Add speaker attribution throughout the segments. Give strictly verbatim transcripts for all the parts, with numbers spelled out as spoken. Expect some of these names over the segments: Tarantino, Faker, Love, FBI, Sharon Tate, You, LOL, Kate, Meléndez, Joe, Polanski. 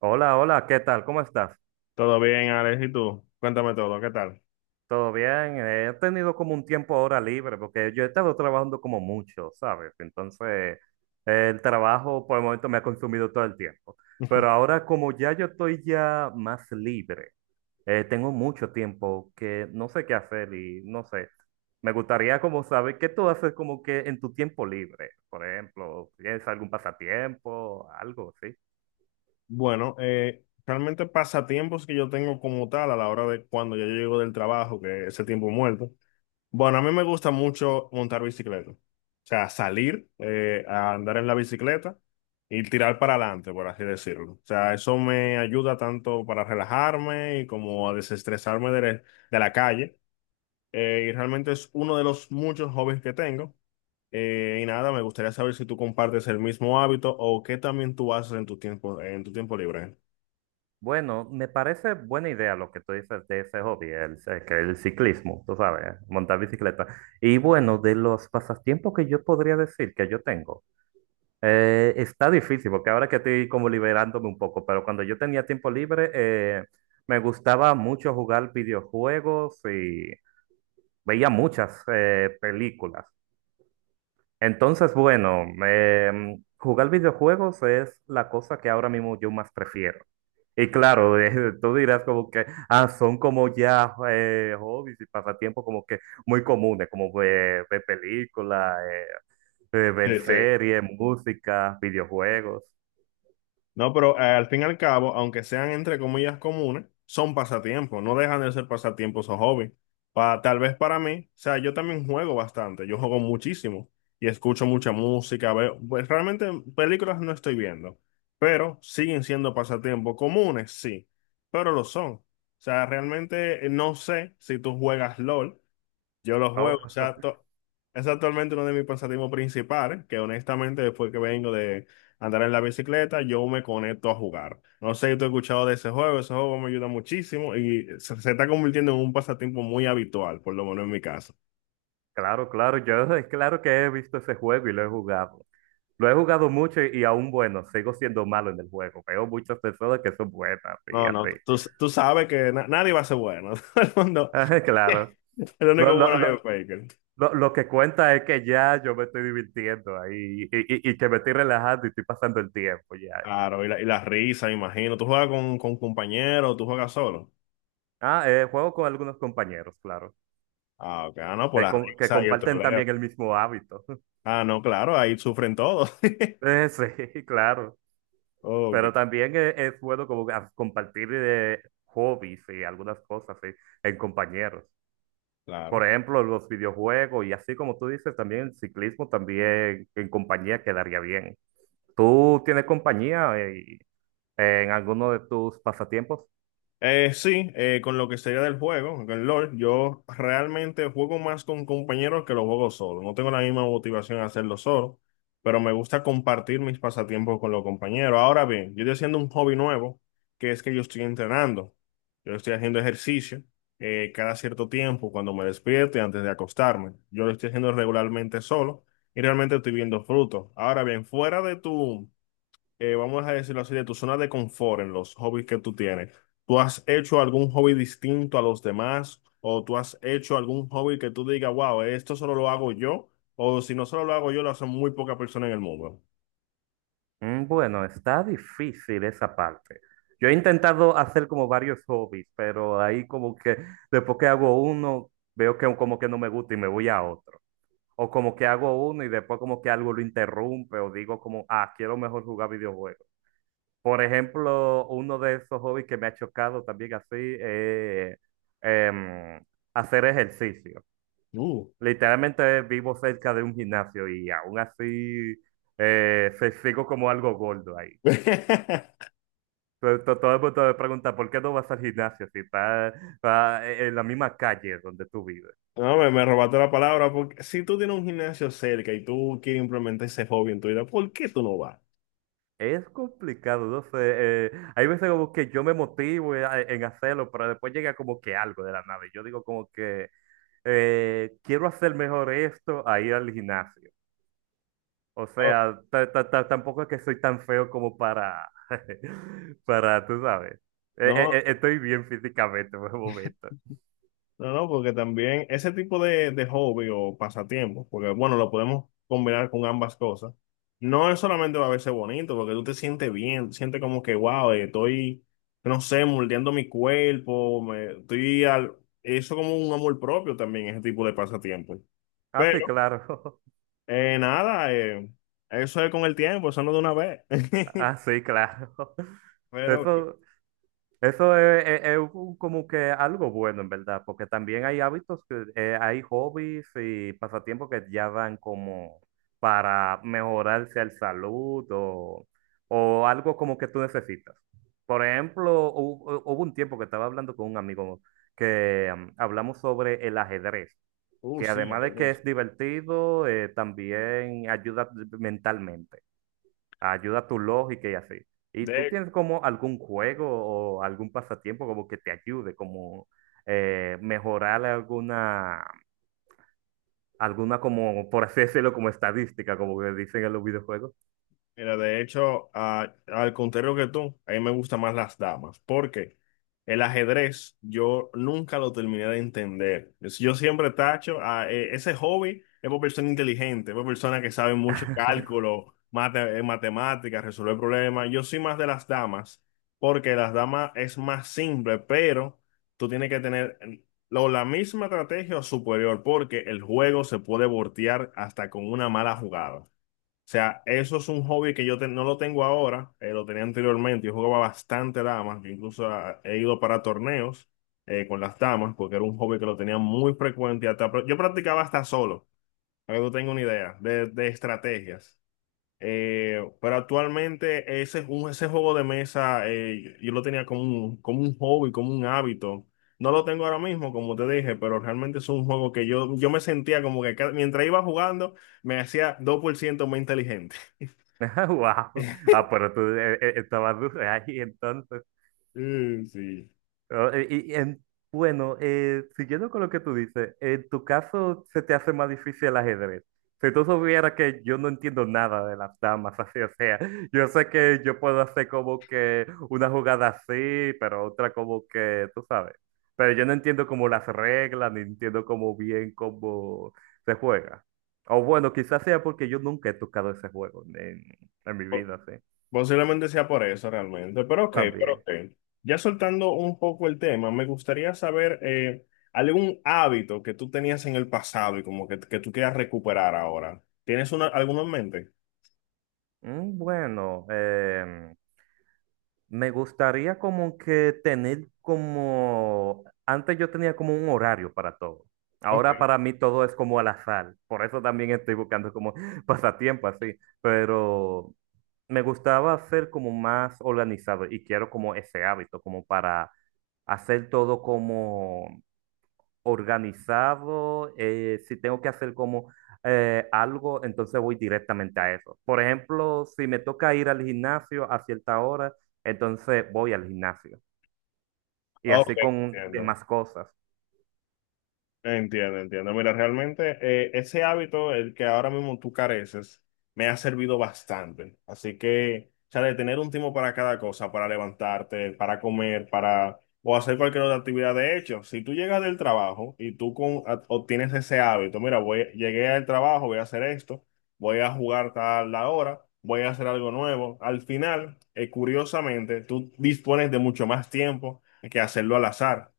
Speaker 1: Hola, hola, ¿qué tal? ¿Cómo estás?
Speaker 2: Todo bien, Alex, ¿y tú? Cuéntame todo, ¿qué tal?
Speaker 1: ¿Todo bien? Eh, He tenido como un tiempo ahora libre porque yo he estado trabajando como mucho, ¿sabes? Entonces, eh, el trabajo por el momento me ha consumido todo el tiempo. Pero ahora como ya yo estoy ya más libre, eh, tengo mucho tiempo que no sé qué hacer y no sé. Me gustaría como saber qué tú haces como que en tu tiempo libre, por ejemplo, ¿tienes algún pasatiempo, algo así?
Speaker 2: Bueno, eh, realmente pasatiempos que yo tengo como tal a la hora de cuando yo llego del trabajo, que ese tiempo muerto. Bueno, a mí me gusta mucho montar bicicleta. O sea, salir eh, a andar en la bicicleta y tirar para adelante, por así decirlo. O sea, eso me ayuda tanto para relajarme y como a desestresarme de, la- de la calle. eh, y realmente es uno de los muchos hobbies que tengo. Eh, y nada, me gustaría saber si tú compartes el mismo hábito o qué también tú haces en tu tiempo, en tu tiempo libre.
Speaker 1: Bueno, me parece buena idea lo que tú dices de ese hobby, el, eh, que el ciclismo, tú sabes, montar bicicleta. Y bueno, de los pasatiempos que yo podría decir que yo tengo, eh, está difícil porque ahora que estoy como liberándome un poco, pero cuando yo tenía tiempo libre, eh, me gustaba mucho jugar videojuegos y veía muchas eh, películas. Entonces, bueno, em, jugar videojuegos es la cosa que ahora mismo yo más prefiero. Y claro, eh, tú dirás como que, ah, son como ya eh, hobbies y pasatiempos como que muy comunes, como eh, ver películas, ver
Speaker 2: Sí, sí.
Speaker 1: series, música, videojuegos.
Speaker 2: No, pero eh, al fin y al cabo, aunque sean entre comillas comunes, son pasatiempos, no dejan de ser pasatiempos o hobbies. Pa- tal vez para mí, o sea, yo también juego bastante, yo juego muchísimo y escucho mucha música, veo, pues realmente películas no estoy viendo, pero siguen siendo pasatiempos comunes, sí, pero lo son. O sea, realmente eh, no sé si tú juegas LOL. Yo los juego,
Speaker 1: ¿No?
Speaker 2: o sea, to- es actualmente uno de mis pasatiempos principales, que honestamente después que vengo de andar en la bicicleta, yo me conecto a jugar. No sé si tú has escuchado de ese juego, ese juego me ayuda muchísimo y se, se está convirtiendo en un pasatiempo muy habitual, por lo menos en mi caso.
Speaker 1: Claro, claro, yo es claro que he visto ese juego y lo he jugado. Lo he jugado mucho y, y aún bueno, sigo siendo malo en el juego. Veo muchas personas que son buenas y
Speaker 2: No, no,
Speaker 1: así.
Speaker 2: tú, tú sabes que na- nadie va a ser bueno, todo el mundo,
Speaker 1: Claro.
Speaker 2: el
Speaker 1: Lo,
Speaker 2: único
Speaker 1: lo-
Speaker 2: bueno es el
Speaker 1: lo-
Speaker 2: Faker.
Speaker 1: lo- lo que cuenta es que ya yo me estoy divirtiendo ahí y, y- y que me estoy relajando y estoy pasando el tiempo ya.
Speaker 2: Claro, y la, y la risa, me imagino. ¿Tú juegas con, con compañeros, tú juegas solo?
Speaker 1: Ah, eh, juego con algunos compañeros, claro,
Speaker 2: Ah, ok, ah, no, por
Speaker 1: que,
Speaker 2: la
Speaker 1: com- que
Speaker 2: risa y el
Speaker 1: comparten
Speaker 2: troleo.
Speaker 1: también el mismo hábito.
Speaker 2: Ah, no, claro, ahí sufren todos.
Speaker 1: Eh, sí, claro,
Speaker 2: Ok,
Speaker 1: pero también es, es bueno como a- compartir eh, hobbies y algunas cosas sí, en compañeros.
Speaker 2: claro.
Speaker 1: Por ejemplo, los videojuegos y así como tú dices, también el ciclismo también en compañía quedaría bien. ¿Tú tienes compañía eh, en alguno de tus pasatiempos?
Speaker 2: Eh, sí, eh, con lo que sería del juego, con el LOL, yo realmente juego más con compañeros que lo juego solo. No tengo la misma motivación a hacerlo solo, pero me gusta compartir mis pasatiempos con los compañeros. Ahora bien, yo estoy haciendo un hobby nuevo, que es que yo estoy entrenando. Yo estoy haciendo ejercicio eh, cada cierto tiempo, cuando me despierto y antes de acostarme. Yo lo estoy haciendo regularmente solo y realmente estoy viendo frutos. Ahora bien, fuera de tu eh, vamos a decirlo así, de tu zona de confort en los hobbies que tú tienes. ¿Tú has hecho algún hobby distinto a los demás? ¿O tú has hecho algún hobby que tú digas, wow, esto solo lo hago yo? O si no solo lo hago yo, lo hacen muy pocas personas en el mundo.
Speaker 1: Mm, Bueno, está difícil esa parte. Yo he intentado hacer como varios hobbies, pero ahí como que después que hago uno, veo que como que no me gusta y me voy a otro. O como que hago uno y después como que algo lo interrumpe o digo como, ah, quiero mejor jugar videojuegos. Por ejemplo, uno de esos hobbies que me ha chocado también así, eh, em, hacer ejercicio.
Speaker 2: Uh.
Speaker 1: Literalmente vivo cerca de un gimnasio y aún así eh, se- sigo como algo gordo ahí. To- to- Todo el mundo me pregunta, ¿por qué no vas al gimnasio si estás estás en la misma calle donde tú vives?
Speaker 2: No, me, me robaste la palabra, porque si tú tienes un gimnasio cerca y tú quieres implementar ese hobby en tu vida, ¿por qué tú no vas?
Speaker 1: Es complicado, no sé. Eh, hay veces como que yo me motivo en en hacerlo, pero después llega como que algo de la nada. Y yo digo como que eh, quiero hacer mejor esto a ir al gimnasio. O
Speaker 2: Oh,
Speaker 1: sea, ta- ta- ta- tampoco es que soy tan feo como para, para, tú sabes. Eh, eh,
Speaker 2: no,
Speaker 1: eh, estoy bien físicamente por el momento.
Speaker 2: no, no, porque también ese tipo de, de hobby o pasatiempo, porque bueno, lo podemos combinar con ambas cosas, no es solamente va a verse bonito, porque tú te sientes bien, sientes como que, wow, eh, estoy, no sé, moldeando mi cuerpo, me, estoy al, eso como un amor propio también, ese tipo de pasatiempo.
Speaker 1: Ah, sí,
Speaker 2: Pero,
Speaker 1: claro.
Speaker 2: eh, nada, eh, eso es con el tiempo, eso no de una vez.
Speaker 1: Ah, sí, claro.
Speaker 2: Pero, que-
Speaker 1: Eso, Eso es, es- es un como que algo bueno, en verdad, porque también hay hábitos, que, eh, hay hobbies y pasatiempos que ya dan como para mejorarse el salud o, o algo como que tú necesitas. Por ejemplo, hu- hu- hubo un tiempo que estaba hablando con un amigo que mm, hablamos sobre el ajedrez,
Speaker 2: uh,
Speaker 1: que
Speaker 2: sí,
Speaker 1: además de que
Speaker 2: ajedrez.
Speaker 1: es divertido, eh, también ayuda mentalmente, ayuda a tu lógica y así. ¿Y tú
Speaker 2: De
Speaker 1: tienes como algún juego o algún pasatiempo como que te ayude, como eh, mejorar alguna, alguna como, por así decirlo, como estadística, como que dicen en los videojuegos?
Speaker 2: Mira, de hecho, a- al contrario que tú, a mí me gustan más las damas, porque el ajedrez yo nunca lo terminé de entender. Es- Yo siempre tacho, a, e- ese hobby es por persona inteligente, es por persona que sabe mucho cálculo, mate, eh, matemáticas, resolver problemas. Yo soy más de las damas, porque las damas es más simple, pero tú tienes que tener eh, lo- la misma estrategia o superior, porque el juego se puede voltear hasta con una mala jugada. O sea, eso es un hobby que yo te- no lo tengo ahora, eh, lo tenía anteriormente. Yo jugaba bastante damas, yo incluso ah, he ido para torneos eh, con las damas, porque era un hobby que lo tenía muy frecuente. Hasta, pra- yo practicaba hasta solo, para que tú tengas una idea de, de estrategias. Eh, pero actualmente ese, ju- ese juego de mesa eh, yo lo tenía como un, como un hobby, como un hábito. No lo tengo ahora mismo, como te dije, pero realmente es un juego que yo, yo me sentía como que cada- mientras iba jugando me hacía dos por ciento más inteligente.
Speaker 1: Wow. Ah, pero tú eh, eh, estabas duro ahí entonces.
Speaker 2: Mm, sí.
Speaker 1: Oh, eh, Y, en- bueno, eh, siguiendo con lo que tú dices, en tu caso se te hace más difícil el ajedrez. Si tú supieras que yo no entiendo nada de las damas, así, o sea, yo sé que yo puedo hacer como que una jugada así, pero otra como que, tú sabes. Pero yo no entiendo como las reglas, ni entiendo como bien cómo se juega. O bueno, quizás sea porque yo nunca he tocado ese juego en, en mi
Speaker 2: Po-
Speaker 1: vida, sí,
Speaker 2: Posiblemente sea por eso realmente, pero ok, pero
Speaker 1: también.
Speaker 2: ok. Ya soltando un poco el tema, me gustaría saber eh, algún hábito que tú tenías en el pasado y como que, que tú quieras recuperar ahora. ¿Tienes una, alguno en mente?
Speaker 1: Mm, Bueno, em, me gustaría como que tener como, antes yo tenía como un horario para todo.
Speaker 2: Ok,
Speaker 1: Ahora para mí todo es como al azar. Por eso también estoy buscando como pasatiempo así. Pero me gustaba ser como más organizado y quiero como ese hábito, como para hacer todo como organizado, eh, si tengo que hacer como eh, algo, entonces voy directamente a eso. Por ejemplo, si me toca ir al gimnasio a cierta hora, entonces voy al gimnasio. Y
Speaker 2: ok,
Speaker 1: así con
Speaker 2: entiendo.
Speaker 1: demás cosas.
Speaker 2: Entiendo, entiendo. Mira, realmente eh, ese hábito, el que ahora mismo tú careces, me ha servido bastante. Así que, o sea, de tener un tiempo para cada cosa, para levantarte, para comer, para o hacer cualquier otra actividad. De hecho, si tú llegas del trabajo y tú con, a- obtienes ese hábito, mira, voy, llegué al trabajo, voy a hacer esto, voy a jugar tal la hora, voy a hacer algo nuevo. Al final, eh, curiosamente, tú dispones de mucho más tiempo que hacerlo al azar. O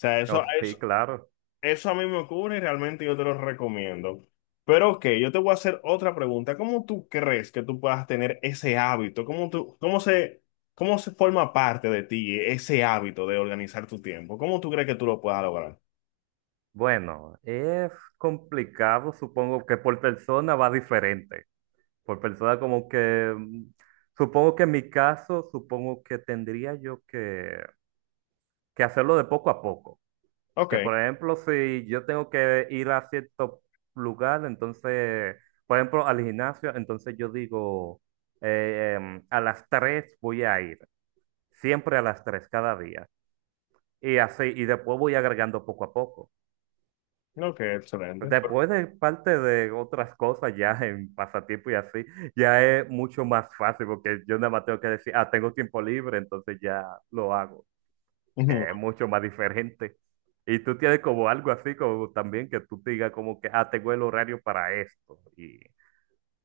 Speaker 2: sea,
Speaker 1: Oh,
Speaker 2: eso,
Speaker 1: sí, claro.
Speaker 2: eso a mí me ocurre y realmente yo te lo recomiendo. Pero ok, yo te voy a hacer otra pregunta. ¿Cómo tú crees que tú puedas tener ese hábito? ¿Cómo tú, cómo se, cómo se forma parte de ti ese hábito de organizar tu tiempo? ¿Cómo tú crees que tú lo puedas lograr?
Speaker 1: Bueno, es complicado, supongo que por persona va diferente. Por persona como que, mm, supongo que en mi caso, supongo que tendría yo que, que hacerlo de poco a poco.
Speaker 2: Ok,
Speaker 1: Que por ejemplo, si yo tengo que ir a cierto lugar, entonces, por ejemplo, al gimnasio, entonces yo digo, eh, em, a las tres voy a ir, siempre a las tres cada día. Y así, y después voy agregando poco a poco.
Speaker 2: ok, excelente.
Speaker 1: Después de parte de otras cosas, ya en pasatiempo y así, ya es mucho más fácil porque yo nada más tengo que decir, ah, tengo tiempo libre, entonces ya lo hago,
Speaker 2: Ujú.
Speaker 1: que es mucho más diferente. Y tú tienes como algo así, como también que tú te digas como que, ah, tengo el horario para esto. Y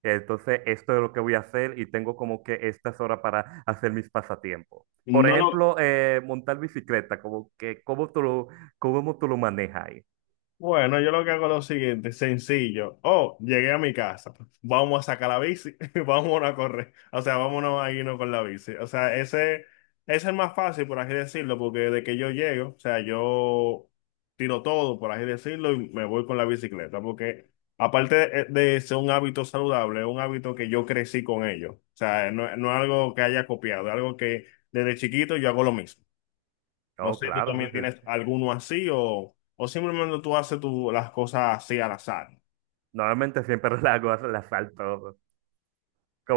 Speaker 1: entonces esto es lo que voy a hacer y tengo como que estas horas para hacer mis pasatiempos. Por
Speaker 2: No lo,
Speaker 1: ejemplo, eh, montar bicicleta, como que, ¿cómo tú lo, ¿cómo tú lo manejas ahí?
Speaker 2: bueno, yo lo que hago es lo siguiente, sencillo. Oh, llegué a mi casa. Vamos a sacar la bici, vámonos a correr. O sea, vámonos a irnos con la bici. O sea, ese, ese es el más fácil, por así decirlo, porque de que yo llego, o sea, yo tiro todo, por así decirlo, y me voy con la bicicleta. Porque aparte de, eh, de ser un hábito saludable, es un hábito que yo crecí con ello. O sea, no, no es algo que haya copiado, es algo que desde chiquito yo hago lo mismo. No
Speaker 1: Oh,
Speaker 2: sé si tú
Speaker 1: claro.
Speaker 2: también
Speaker 1: Entonces,
Speaker 2: tienes alguno así o, o simplemente tú haces tu- las cosas así al azar.
Speaker 1: normalmente siempre la hago, la salto.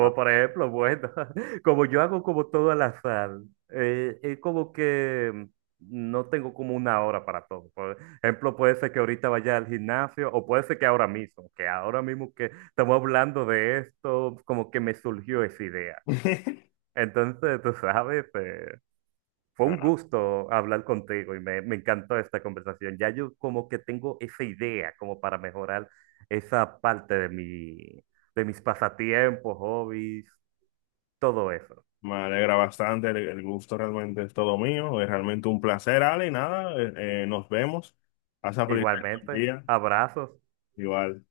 Speaker 2: Ah.
Speaker 1: por ejemplo, bueno, como yo hago como todo al azar, eh, es como que no tengo como una hora para todo. Por ejemplo, puede ser que ahorita vaya al gimnasio o puede ser que ahora mismo, que ahora mismo que estamos hablando de esto, como que me surgió esa idea. Entonces, tú sabes, eh, fue un
Speaker 2: Nada,
Speaker 1: gusto hablar contigo y me, me encantó esta conversación. Ya yo como que tengo esa idea como para mejorar esa parte de mi, de mis pasatiempos, hobbies, todo eso.
Speaker 2: me alegra bastante, el, el gusto realmente es todo mío, es realmente un placer, Ale, y nada, eh, eh, nos vemos. Pasa feliz resto del
Speaker 1: Igualmente,
Speaker 2: día,
Speaker 1: abrazos.
Speaker 2: igual.